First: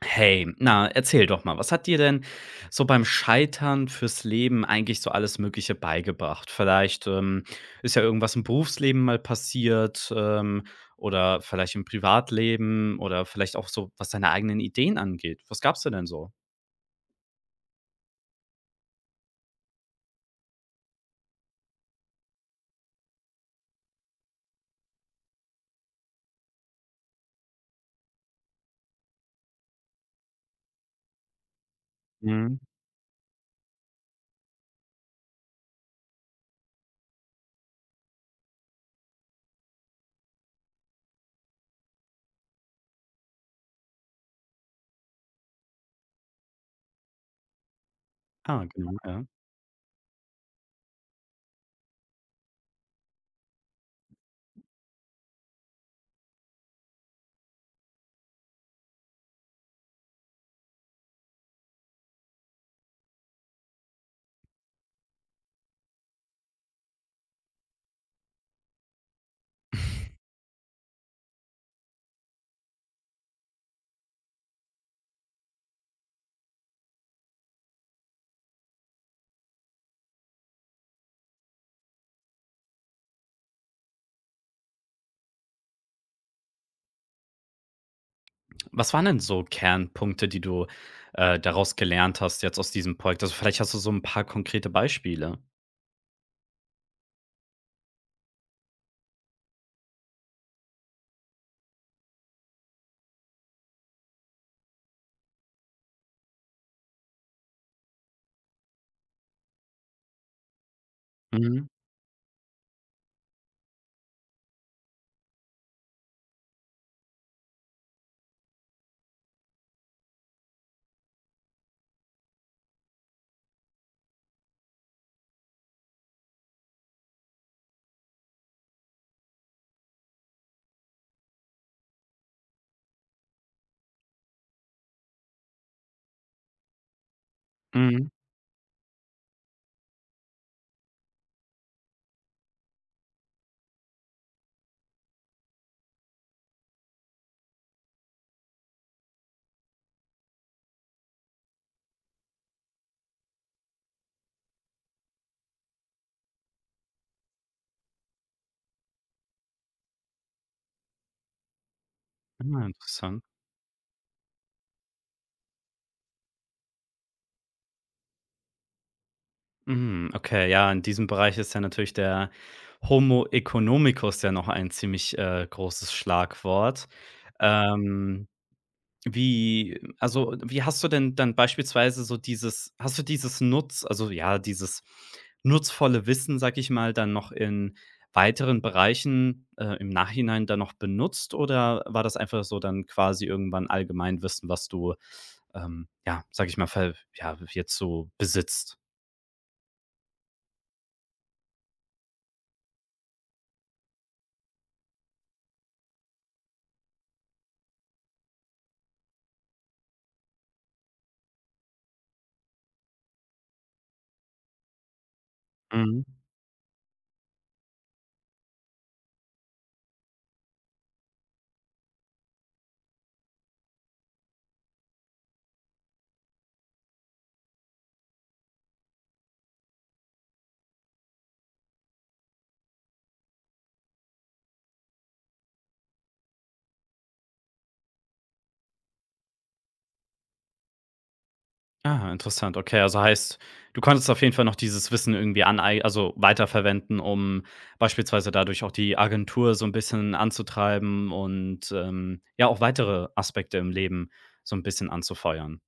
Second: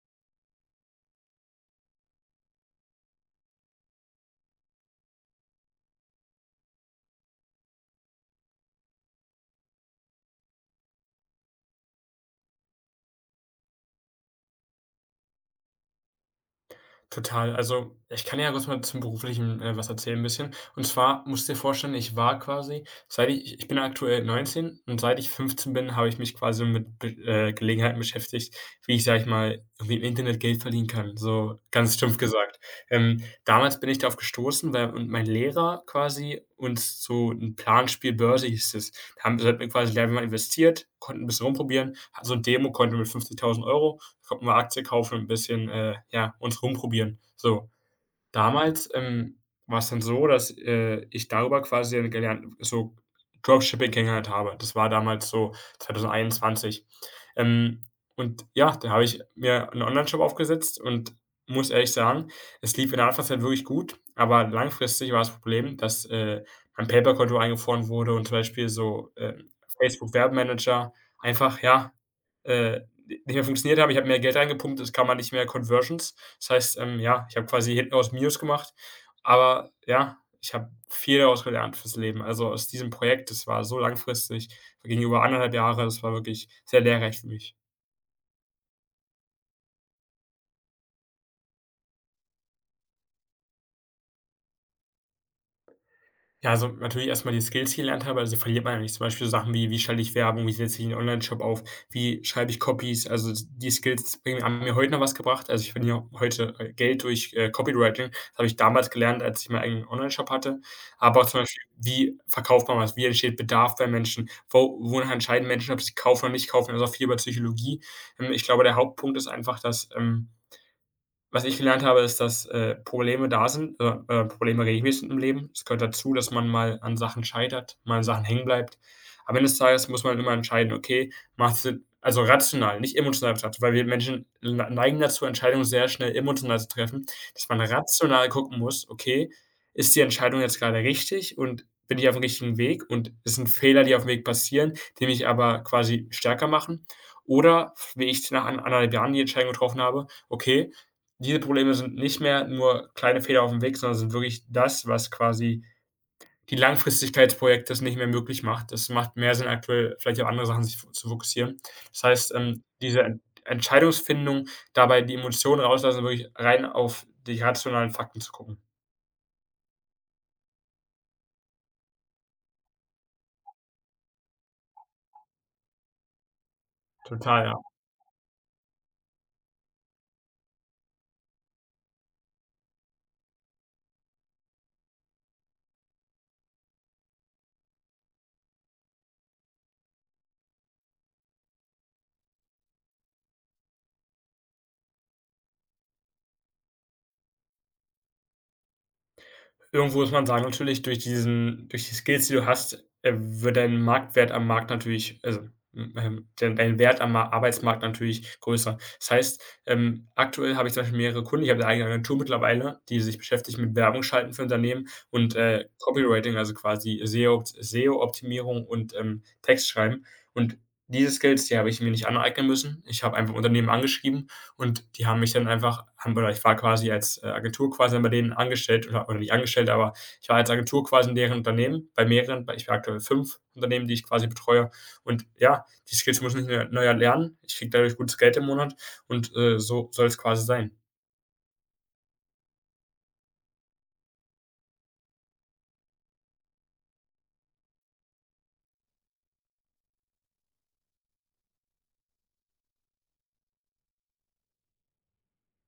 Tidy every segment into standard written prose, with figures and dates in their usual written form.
Hey, na, erzähl doch mal, was hat dir denn so beim Scheitern fürs Leben eigentlich so alles Mögliche beigebracht? Vielleicht, ist ja irgendwas im Berufsleben mal passiert, oder vielleicht im Privatleben oder vielleicht auch so, was deine eigenen Ideen angeht. Was gab's denn so? Total. Also, ich kann ja kurz mal zum Beruflichen, was erzählen ein bisschen. Und zwar musst du dir vorstellen, ich war quasi, seit ich bin aktuell 19, und seit ich 15 bin, habe ich mich quasi mit Be Gelegenheiten beschäftigt, wie ich, sage ich mal, irgendwie im Internet Geld verdienen kann, so ganz stumpf Mhm. gesagt. Damals bin ich darauf gestoßen, weil und mein Lehrer quasi uns so ein Planspiel Börse hieß es. Da haben sollten mir quasi lernen, mal investiert, konnten ein bisschen rumprobieren. Ha so ein Demo konnte mit 50.000 Euro kommt mal Aktie kaufen, und ein bisschen, ja, uns rumprobieren. So, Ah, Damals, genau, ja. ähm, war es dann so, dass, ich darüber quasi dann gelernt so Dropshipping kennengelernt habe. Das war damals so 2021. Ähm, und ja, da habe ich mir 'n Onlineshop aufgesetzt und muss ehrlich sagen, es lief in der Anfangszeit halt wirklich gut, aber langfristig war das Problem, dass, mein PayPal-Konto eingefroren wurde, und zum Beispiel so, Facebook-Werbemanager einfach, ja, äh, nicht mehr funktioniert haben. Ich habe mehr Geld reingepumpt, es kam halt nicht mehr Conversions. Das heißt, ja, ich habe quasi hinten raus Minus gemacht, aber ja, ich habe viel daraus gelernt fürs Leben. Also aus diesem Projekt, das war so langfristig, ging über anderthalb Jahre, das war wirklich sehr lehrreich für mich. Was waren denn so Kernpunkte, die du, daraus gelernt hast jetzt aus diesem Projekt? Also, vielleicht hast du so ein paar konkrete Beispiele. Ja, also natürlich erstmal die Skills die ich gelernt habe, also die verliert man ja nicht. Zum Beispiel so Sachen wie: Wie schalte ich Werbung? Wie setze ich einen Online Shop auf? Wie schreibe ich Copies? Also, s die Skills bringen haben mir heute noch was gebracht. Also, ich verdiene auch heute, Geld durch, Copywriting. Das habe ich damals gelernt, als ich meinen eigenen Online Shop hatte. Aber auch zum Beispiel, Mhm, wie verkauft man was? Wie entsteht Bedarf bei Menschen? Wo Wonach entscheiden Menschen, ob sie kaufen oder nicht kaufen? Also, auch viel über Psychologie. Ich glaube, der Hauptpunkt ist einfach, dass, was ich gelernt habe, ist, dass, Probleme da sind, Probleme regelmäßig sind im Leben. Es gehört dazu, dass man mal an Sachen scheitert, mal an Sachen hängen bleibt. Am Ende des Tages muss man immer entscheiden: „Okay, macht's Sinn“, also rational, nicht emotional betrachtet, weil wir Menschen neigen dazu, Entscheidungen sehr schnell emotional zu treffen, dass man mhm. rational gucken muss: „Okay, ist die Entscheidung jetzt gerade richtig und bin ich auf dem richtigen Weg, und es sind Fehler, die auf dem Weg passieren, die mich aber quasi stärker machen?“ Oder, wie ich nach an 1,5 Jahren die Entscheidung getroffen habe: „Okay, diese Probleme sind nicht mehr nur kleine Fehler auf dem Weg, sondern sind wirklich das, was quasi die Langfristigkeit des Projektes nicht mehr möglich macht. Es macht mehr Sinn, aktuell vielleicht auf andere Sachen sich f zu fokussieren. Das heißt, Ah, diese interessant. Entscheidungsfindung, dabei die Emotionen rauslassen, wirklich rein auf die rationalen Fakten zu gucken. Mhm, okay, ja, in diesem Bereich ist ja natürlich der Homo economicus ja noch ein ziemlich, großes Schlagwort. Total, ja. Ähm, wie Also, wie hast du denn dann beispielsweise so dieses hast du dieses Nutz also, ja, dieses nutzvolle Wissen, sage ich mal, dann noch in weiteren Bereichen, im Nachhinein dann noch benutzt oder war das einfach so dann quasi irgendwann Allgemeinwissen, was du, ja, sage ich mal, ver ja, jetzt so besitzt? Irgendwo muss man sagen, natürlich durch diesen durch die Skills, die du hast, wird dein Marktwert am Markt natürlich also, dein Wert am Ma Arbeitsmarkt natürlich größer. Das heißt, aktuell habe ich zum Beispiel mehrere Kunden. Ich habe eine eigene Agentur mittlerweile, die sich beschäftigt mit Werbung schalten für Unternehmen und, Mhm. Copywriting, also quasi SEO-Optimierung und, Textschreiben. Und diese Skills, die habe ich mir nicht aneignen müssen. Ich habe einfach Unternehmen angeschrieben, und die haben mich dann einfach haben oder ich war quasi als, Agentur quasi bei denen angestellt oder nicht angestellt, aber ich war als Agentur quasi in deren Unternehmen, bei mehreren bei ich habe aktuell 5 Unternehmen, die ich quasi betreue. Und ja, die Skills muss ich neu erlernen. Ich kriege dadurch gutes Geld im Monat und, so soll es quasi sein. Ah, interessant. Okay, also heißt, du konntest auf jeden Fall noch dieses Wissen irgendwie anei also weiterverwenden, um beispielsweise dadurch auch die Agentur so ein bisschen anzutreiben und, ja, auch weitere Aspekte im Leben so ein bisschen anzufeuern.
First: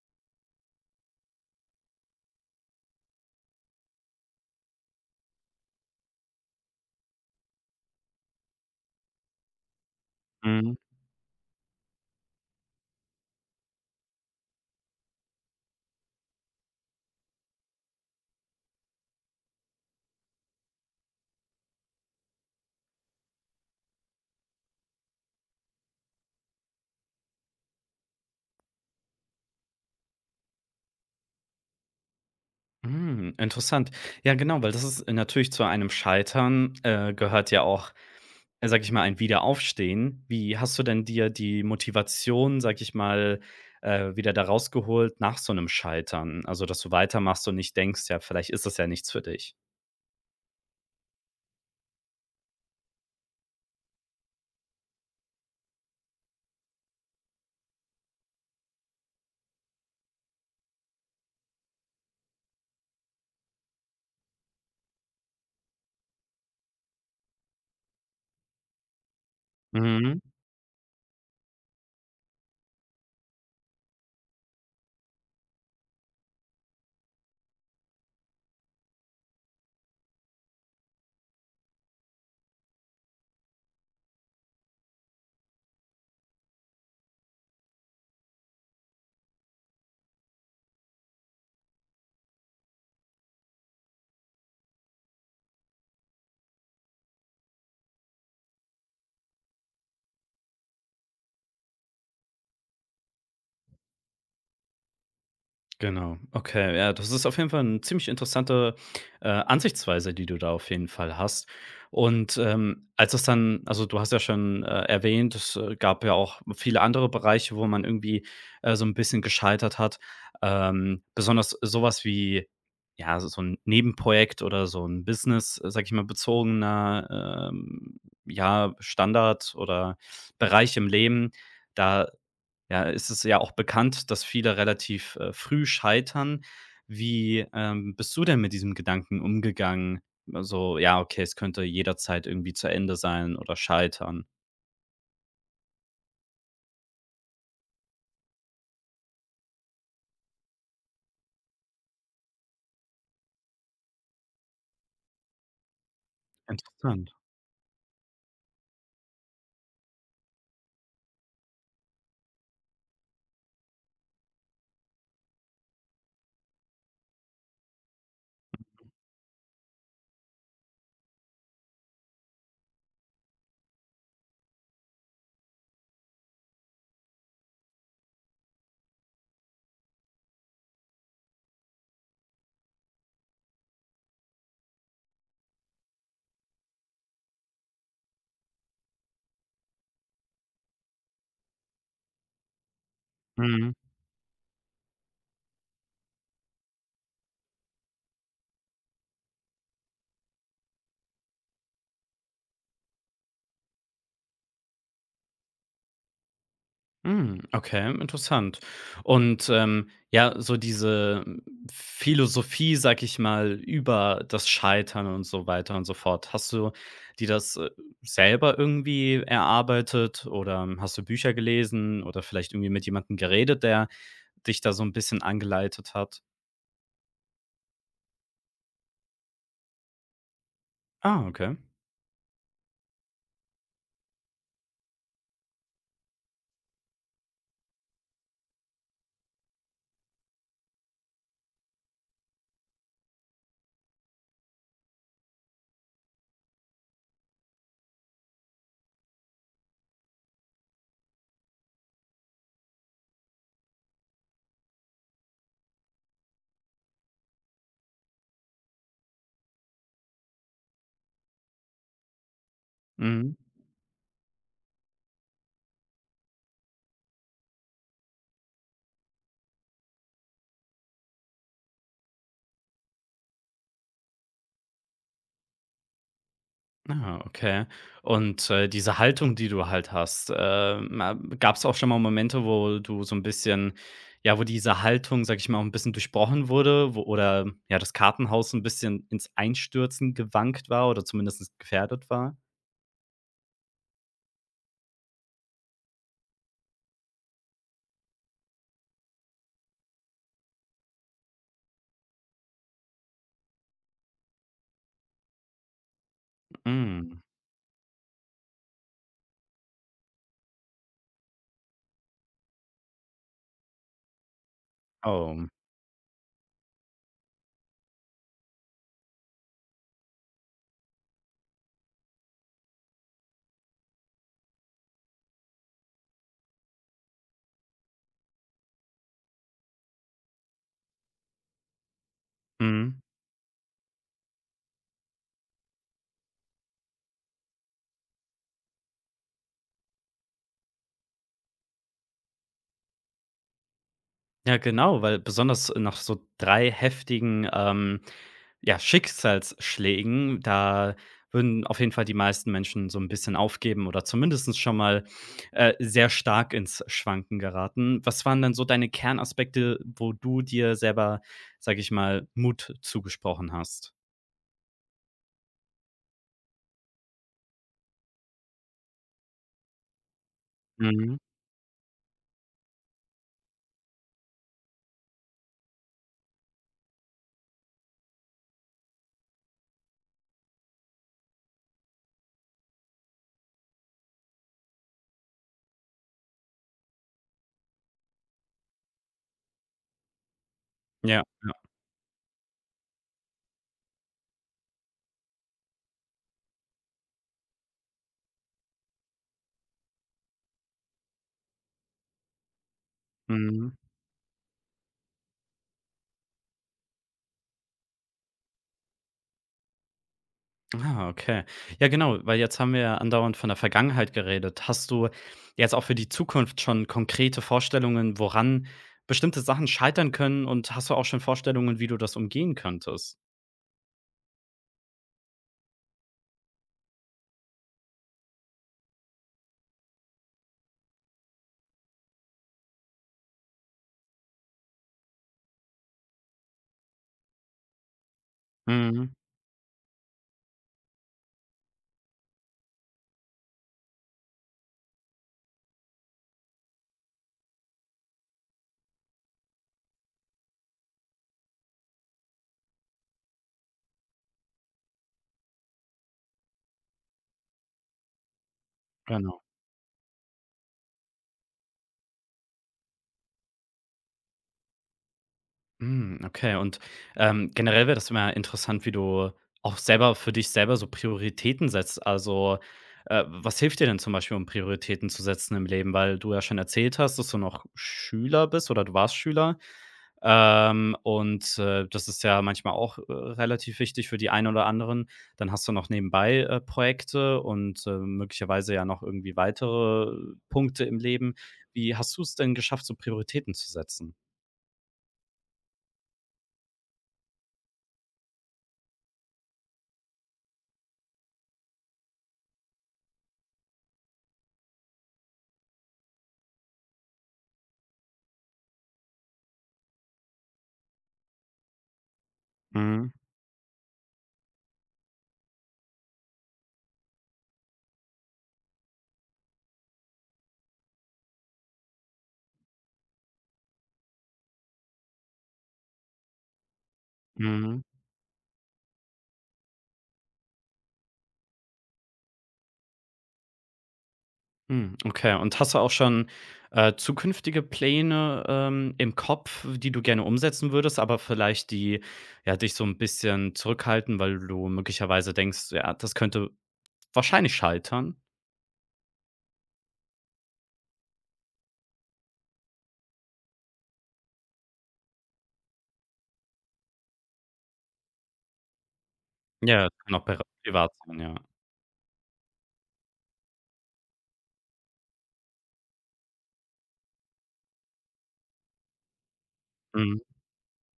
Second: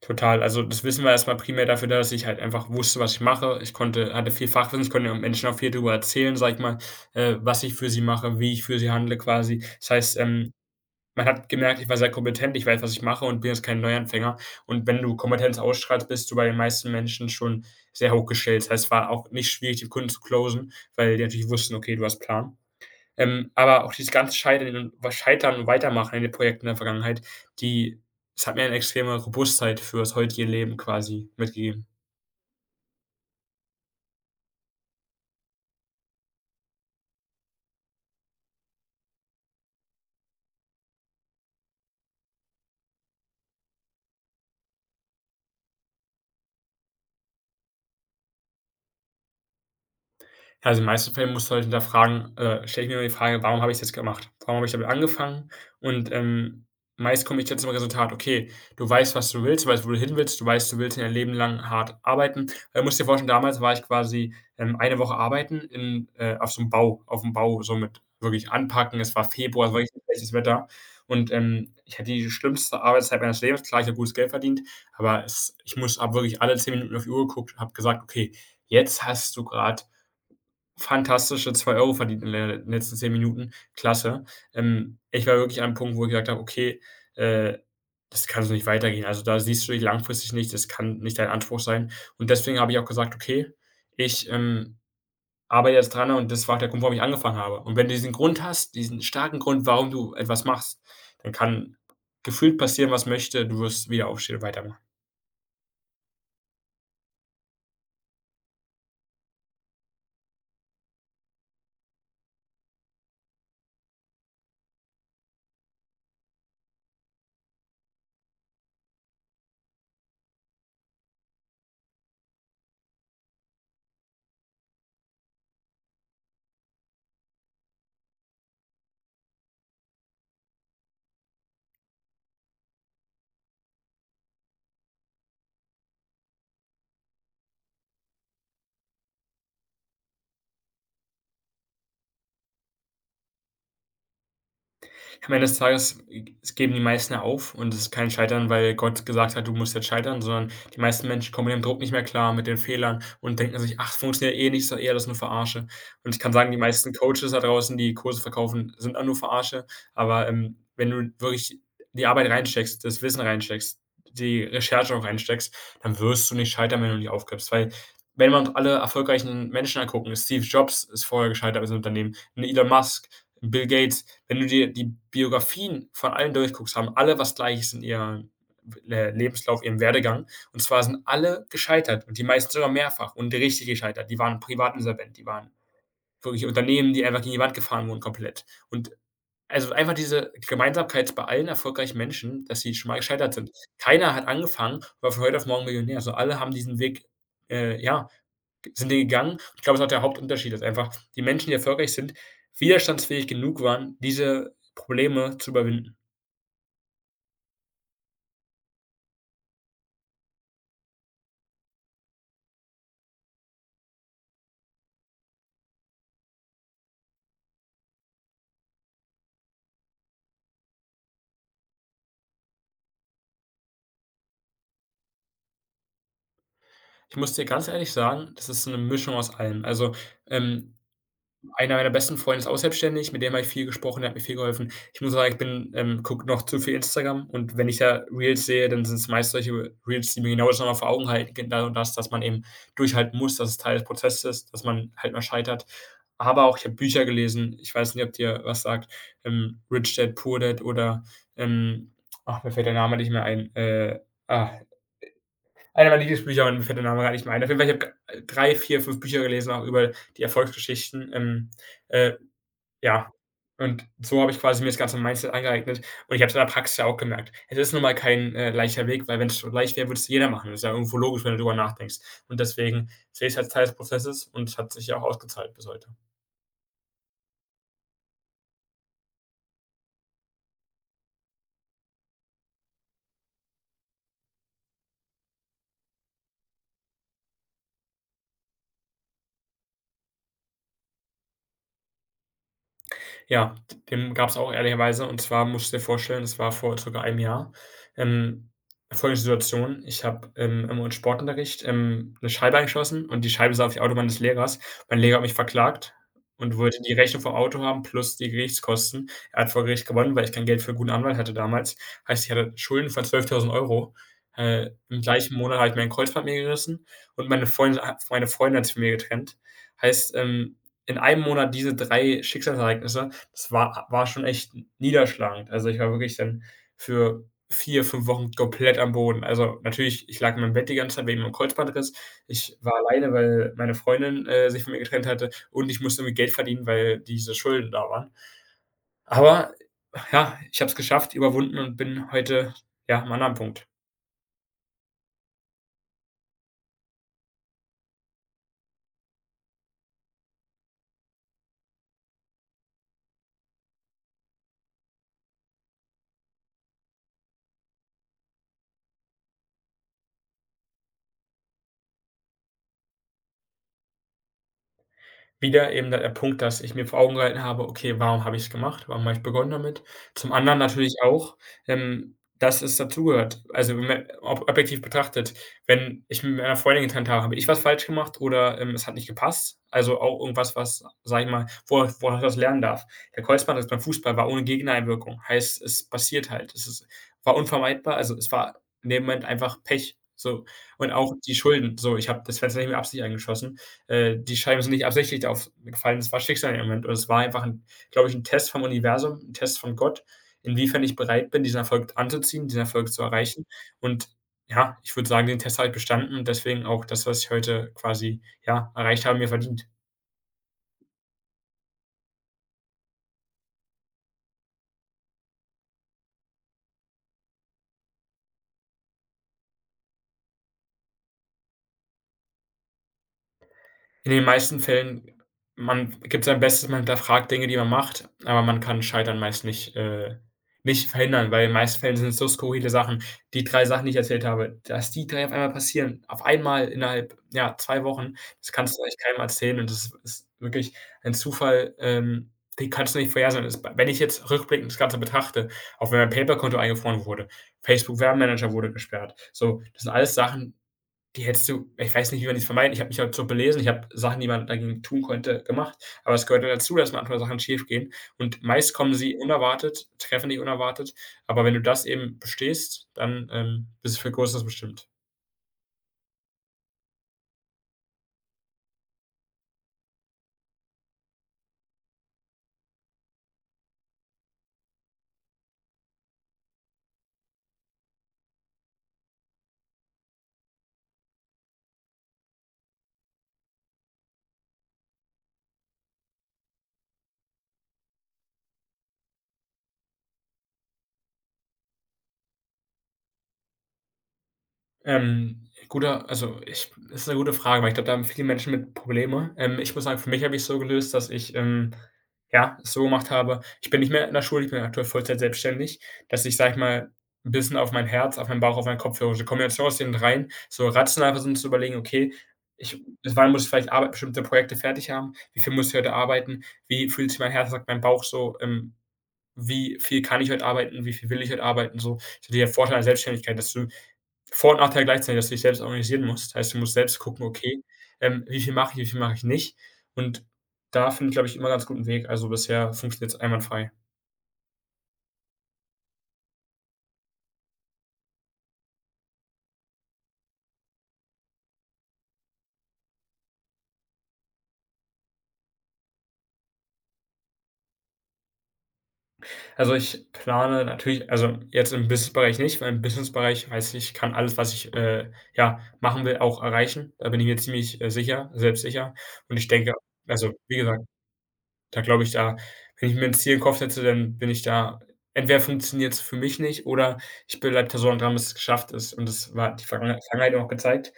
Total. Also, das Wissen war erstmal primär dafür da, dass ich halt einfach wusste, was ich mache. Ich konnte hatte viel Fachwissen, ich konnte den Menschen auch viel darüber erzählen, sag ich mal, was ich für sie mache, wie ich für sie handle quasi. Das heißt, Mhm. Man hat gemerkt, ich war sehr kompetent, ich weiß, was ich mache und bin jetzt kein Neuanfänger. Und wenn du Kompetenz ausstrahlst, bist du bei den meisten Menschen schon sehr hochgestellt. Das heißt, es war auch nicht schwierig, die Kunden zu closen, weil die natürlich wussten: „Okay, du hast Plan.“ Aber auch dieses ganze Scheitern und was Scheitern und Weitermachen in den Projekten in der Vergangenheit, die das hat mir eine extreme Robustheit für das heutige Leben quasi mitgegeben. Hm, interessant. Ja, genau, weil das ist natürlich zu einem Scheitern, gehört ja auch, sage ich mal, ein Wiederaufstehen. Wie hast du denn dir die Motivation, sage ich mal, wieder da rausgeholt nach so einem Scheitern? Also, dass du weitermachst und nicht denkst: „Ja, vielleicht ist das ja nichts für dich.“ Ja, also in den meisten Fällen musst du halt hinterfragen stelle ich mir immer die Frage: „Warum habe ich's jetzt gemacht? Warum habe ich damit angefangen?“ Und, meist komme ich jetzt zum Resultat: Okay, du weißt, was du willst, du weißt, wo du hin willst, du weißt, du willst dein Leben lang hart arbeiten. Weil du musst dir vorstellen, damals war ich quasi, eine Woche arbeiten in auf so 'm Bau auf dem Bau, so mit wirklich anpacken. Es war Februar, es war richtig Mhm. schlechtes Wetter und, ich hatte die schlimmste Arbeitszeit meines Lebens. Klar, ich habe gutes Geld verdient, aber es ich muss ab wirklich alle 10 Minuten auf die Uhr geguckt und habe gesagt: „Okay, jetzt hast du gerade fantastische 2 Euro verdient in den letzten 10 Minuten, klasse. Ich war wirklich an einem Punkt, wo ich gesagt habe: „Okay, äh, das kann so nicht weitergehen.“ Also, da siehst du dich langfristig nicht, das kann nicht dein Anspruch sein. Und deswegen habe ich auch gesagt: „Okay, ich, arbeite jetzt dran“, und das war auch der Grund, warum ich angefangen habe. Und wenn du diesen Grund hast, diesen starken Grund, warum du etwas machst, dann kann gefühlt passieren, was möchte, du wirst wieder aufstehen und weitermachen. Genau, okay, ja, das ist auf jeden Fall eine ziemlich interessante, Ansichtsweise, die du da auf jeden Fall hast. Und, als es dann also, du hast ja schon, erwähnt, es, gab ja auch viele andere Bereiche, wo man irgendwie, so ein bisschen gescheitert hat. Besonders sowas wie, ja, so 'n Nebenprojekt oder so ein Business, sage ich mal, bezogener, ja, Standard oder Bereich im Leben. Da ja, ist es ja auch bekannt, dass viele relativ, früh scheitern. Wie, bist du denn mit diesem Gedanken umgegangen? Also, ja, okay, es könnte jederzeit irgendwie zu Ende sein oder scheitern. Am Ende des Tages geben die meisten ja auf, und es ist kein Scheitern, weil Gott gesagt hat: „Du musst jetzt scheitern“, sondern die meisten Menschen kommen mit dem Druck nicht mehr klar, mit den Fehlern und denken sich: „Ach, funktioniert eh nicht, ist doch eh alles nur Verarsche.“ Und ich kann sagen, die meisten Interessant. Coaches da draußen, die Kurse verkaufen, sind auch nur Verarsche, aber, wenn du wirklich die Arbeit reinsteckst, das Wissen reinsteckst, die Recherche auch reinsteckst, dann wirst du nicht scheitern, wenn du nicht aufgibst. Weil wenn wir uns alle erfolgreichen Menschen angucken, Steve Jobs ist vorher gescheitert mit seinem Unternehmen, 'n Elon Musk, Bill Gates, wenn du dir die Biografien von allen durchguckst, haben alle was Gleiches in ihrem Le Lebenslauf, ihrem Werdegang. Und zwar sind alle gescheitert, und die meisten sogar mehrfach und richtig gescheitert. Die waren Privatinsolvent, die waren wirklich Unternehmen, die einfach gegen die Wand gefahren wurden komplett. Und also einfach diese Gemeinsamkeit bei allen erfolgreichen Menschen, dass sie schon mal gescheitert sind. Mhm. Keiner hat angefangen, war von heute auf morgen Millionär. Also alle haben diesen Weg, ja, sind die gegangen. Ich glaube, das ist auch der Hauptunterschied, dass einfach die Menschen, die erfolgreich sind, widerstandsfähig genug waren, diese Probleme zu überwinden. Hm, okay, interessant. Und, ja, so diese Philosophie, sag ich mal, über das Scheitern und so weiter und so fort. Hast du dir das, selber irgendwie erarbeitet oder hast du Bücher gelesen oder vielleicht irgendwie mit jemandem geredet, der dich da so ein bisschen angeleitet hat? Ich muss dir ganz ehrlich sagen, das ist so eine Mischung aus allem. Also, ähm, Ah, okay. einer meiner besten Freunde ist auch selbstständig, mit dem habe ich viel gesprochen, der hat mir viel geholfen. Ich muss sagen, ich bin gucke noch zu viel Instagram, und wenn ich da Reels sehe, dann sind es meist solche Reels, die mir genau das nochmal vor Augen halten, genau das, dass man eben durchhalten muss, dass es Teil des Prozesses ist, dass man halt mal scheitert. Aber auch ich habe Bücher gelesen, ich weiß nicht, ob dir was sagt, „Rich Dad, Poor Dad“ oder, ähm ach, mir fällt der Name nicht mehr ein. Ah, Einer meiner Lieblingsbücher und mir fällt der Name gar nicht mehr ein. Auf jeden Fall, ich habe g 3, 4, 5 Bücher gelesen, auch über die Erfolgsgeschichten, äh ja, Mhm. und so habe ich quasi mir das ganze Mindset angeeignet, und ich habe es in der Praxis ja auch gemerkt. Es ist nun mal kein, leichter Weg, weil wenn's so leicht wäre, würde es jeder machen. Das ist ja irgendwo logisch, wenn du darüber nachdenkst. Und deswegen sehe ich es als Teil des Prozesses, und es hat sich ja auch ausgezahlt bis heute. Ah, okay. Und, diese Haltung, die du halt hast, a gab's auch schon mal Momente, wo du so ein bisschen ja, wo diese Haltung, sag ich mal, auch 'n bisschen durchbrochen wurde, wo oder ja, das Kartenhaus so ein bisschen ins Einstürzen gewankt war oder zumindest gefährdet war? Ja, d den gab's auch ehrlicherweise, und zwar musst du dir vorstellen, das war vor circa einem Jahr, ähm, folgende Situation: Ich habe im Sportunterricht, 'ne Scheibe eingeschossen, und die Scheibe saß auf die Auto meines Lehrers. Mein Lehrer hat mich verklagt und wollte die Mhm. Rechnung vom Auto haben plus die Gerichtskosten. Er hat vor Gericht gewonnen, weil ich kein Geld für 'n guten Anwalt hatte damals. Heißt, ich hatte Schulden von 12.000 Euro. Im gleichen Oh. Monat habe ich mir 'n Kreuzband mir gerissen, und meine Freundin hat sich von mir getrennt. Heißt, in einem Monat diese 3 Schicksalsereignisse, das war schon echt niederschlagend. Also, ich war wirklich dann für 4, 5 Wochen komplett am Boden. Also, natürlich, ich lag in meinem Bett die ganze Zeit wegen meinem Kreuzbandriss. Ich war Mhm. alleine, weil meine Freundin, sich von mir getrennt hatte, und ich musste irgendwie Geld verdienen, weil diese Schulden da waren. Aber ja, ich habe es geschafft, überwunden und bin heute, ja, am anderen Punkt. Ja, genau, weil besonders nach so 3 heftigen, ja, Schicksalsschlägen, da würden auf jeden Fall die meisten Menschen so ein bisschen aufgeben oder zumindest schon mal, sehr stark ins Schwanken geraten. Was waren denn so deine Kernaspekte, wo du dir selber, sage ich mal, Mut zugesprochen hast? Wieder eben der Punkt, dass ich mir vor Augen gehalten habe: „Okay, warum habe ich es gemacht? Warum habe ich begonnen damit?“ Zum anderen natürlich Mhm. auch, dass es dazugehört. Also, wenn man ob objektiv betrachtet, wenn ich mich mit meiner Freundin getrennt habe, habe ich was falsch gemacht oder, es hat nicht gepasst? Also, auch irgendwas, was, sage ich mal, wo woraus ich was lernen darf. Der Kreuzband jetzt beim Fußball war ohne Gegeneinwirkung, heißt, es passiert halt. Es ist, war unvermeidbar, also, es war in dem Moment einfach Pech, so. Und auch Ja, die ja. Schulden, so, ich habe das Fenster nicht mit Absicht eingeschossen, die Scheibe sind nicht absichtlich darauf gefallen, es war Schicksal im Moment. Und es war einfach, ein, glaube ich, ein Test vom Universum, ein Test von Gott, inwiefern ich bereit bin, diesen Erfolg anzuziehen, diesen Erfolg zu erreichen. Mhm. Und ja, ich würde sagen, den Test habe ich bestanden und deswegen auch das, was ich heute quasi, ja, erreicht habe, mir verdient. Ah, okay. Ja, genau, weil jetzt haben wir ja andauernd von der Vergangenheit geredet. Hast du jetzt auch für die Zukunft schon konkrete Vorstellungen, woran bestimmte Sachen scheitern können und hast du auch schon Vorstellungen, wie du das umgehen könntest? In den meisten Fällen, man gibt sein Bestes, man hinterfragt Dinge, die man macht, aber man kann Scheitern meist nicht verhindern, weil in den meisten Fällen sind es so skurrile Sachen. Die 3 Sachen, die ich erzählt habe, dass die 3 auf einmal passieren, auf einmal innerhalb, ja, 2 Wochen, das kannst du eigentlich Mhm, keinem erzählen, und das ist wirklich ein Zufall, den kannst du nicht vorhersehen. Das, wenn ich jetzt rückblickend das Ganze betrachte, auch wenn mein PayPal-Konto eingefroren wurde, Facebook-Werbemanager wurde gesperrt. So, das sind alles Sachen, die hättest du, ich weiß nicht, wie man das vermeiden, ich habe mich halt so belesen, ich habe Sachen, die man dagegen tun konnte, gemacht, aber es gehört ja dazu, dass manchmal Sachen schief gehen. Und meist kommen sie genau. unerwartet, treffen dich unerwartet, aber wenn du das eben bestehst, dann, bist du für Großes bestimmt. Hm, okay und, generell wäre das immer interessant, wie du auch selber für dich selber so Prioritäten setzt. Also, was hilft dir denn zum Beispiel, um Prioritäten zu setzen im Leben? Weil du ja schon erzählt hast, dass du noch Schüler bist oder du warst Schüler. Und, das ist ja manchmal auch, relativ wichtig für die einen oder anderen. Dann hast du noch nebenbei, Projekte und, möglicherweise ja noch irgendwie weitere Punkte im Leben. Wie hast du es denn geschafft, so Prioritäten zu setzen? Guter Also, ich, das ist eine gute Frage, weil ich glaube, da haben viele Menschen mit Probleme. Ich muss sagen, für mich habe ich es so gelöst, dass ich, ja, es so gemacht habe, ich bin nicht mehr in der Schule, ich bin aktuell Vollzeit selbstständig, dass ich, sage ich mal, ein bisschen auf mein Herz, auf meinen Bauch, auf meinen Kopf höre. So Kombination aus den 3, so rational versuchen zu überlegen: „Okay, ich, Mhm, bis wann muss ich vielleicht Arbeit, bestimmte Projekte fertig haben? Wie viel muss ich heute arbeiten? Wie fühlt sich mein Herz, sagt mein Bauch so, wie viel kann ich heute arbeiten? Wie viel will ich heute arbeiten?“ So, das ist der Vorteil an Selbstständigkeit, dass du, Vor- und Nachteil gleichzeitig, dass du dich selbst organisieren musst. Das heißt, du musst selbst gucken: „Okay, mhm. Wie viel mache ich, wie viel mache ich nicht?“ Und da finde ich, glaube ich, immer ganz guten Weg. Also, bisher funktioniert es einwandfrei. Hm, okay. Und hast du auch schon, zukünftige Pläne, im Kopf, die du gerne umsetzen würdest, aber vielleicht die, ja, dich so ein bisschen zurückhalten, weil du möglicherweise denkst: „Ja, das könnte wahrscheinlich scheitern?“ Also, ich plane natürlich, also, jetzt im Businessbereich nicht, weil im Businessbereich weiß ich, ich kann alles, was ich, ja, machen will, auch erreichen. Da bin ich mir ziemlich, sicher, selbstsicher, und ich denke, Ja, das kann auch also, wie gesagt, privat sein, ja. da glaube ich, da, wenn ich mir ein Ziel im Kopf setze, dann bin ich da, entweder funktioniert es für mich nicht, oder ich bin halt da so dran, bis es geschafft ist, und das war die Vergangenheit Mhm. Vergangenheit auch gezeigt.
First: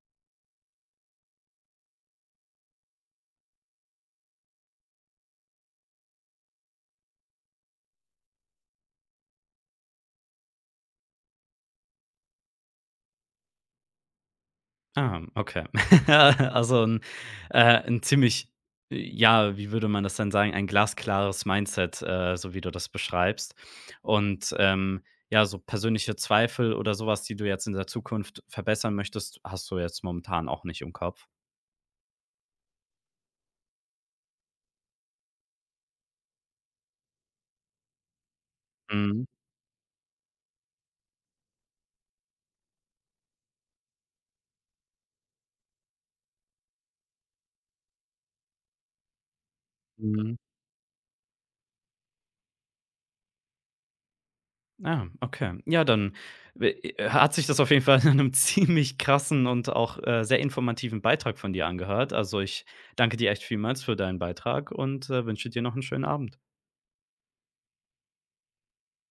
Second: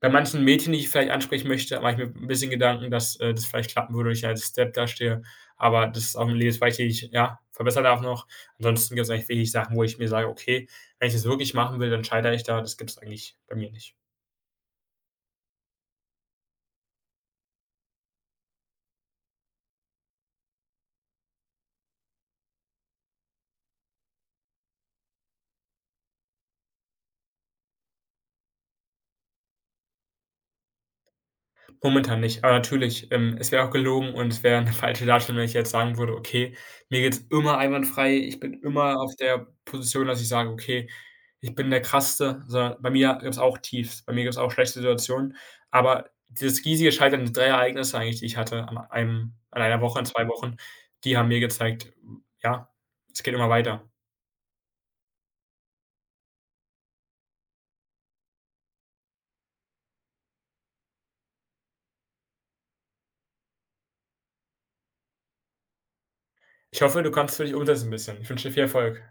Bei manchen Mädchen, die ich vielleicht ansprechen möchte, mache ich mir ein bisschen Gedanken, dass, das vielleicht klappen würde, ich als Depp dastehe, aber das ist auch 'ne Lebensweise, die ich, ja, verbessern darf noch. Ansonsten gibt es eigentlich wenig Sachen, wo ich mir sage: „Okay, wenn ich das wirklich machen will, dann scheitere ich da.“ Das gibt es eigentlich bei mir nicht. Ah, okay. Also ein 'n ziemlich ja, wie würde man das dann sagen, ein glasklares Mindset, so wie du das beschreibst. Und, ja, so persönliche Zweifel oder sowas, die du jetzt in der Zukunft verbessern möchtest, hast du jetzt momentan auch nicht im Kopf? Momentan nicht, aber natürlich, es wäre auch gelogen und es wäre 'ne falsche Darstellung, wenn ich jetzt sagen würde: „Okay, mir geht's immer einwandfrei. Ich bin immer auf Mhm, der Position, dass ich sage: Okay, ich bin der Krasseste.“ Sondern bei mir gibt's auch Tiefs, bei mir gibt's auch schlechte Situationen, aber dieses riesige Scheitern, die 3 Ereignisse eigentlich, die ich hatte an einem an einer Woche, in 2 mhm. Wochen, die haben mir gezeigt, ja, es geht immer weiter. Ah, okay. Ja, dann w hat sich das auf jeden Fall in einem ziemlich krassen und auch, sehr informativen Beitrag von dir angehört. Also, ich danke dir echt vielmals für deinen Beitrag und, wünsche dir noch einen schönen Abend. Ich hoffe, du kannst es für dich umsetzen 'n bisschen. Ich wünsche dir viel Erfolg.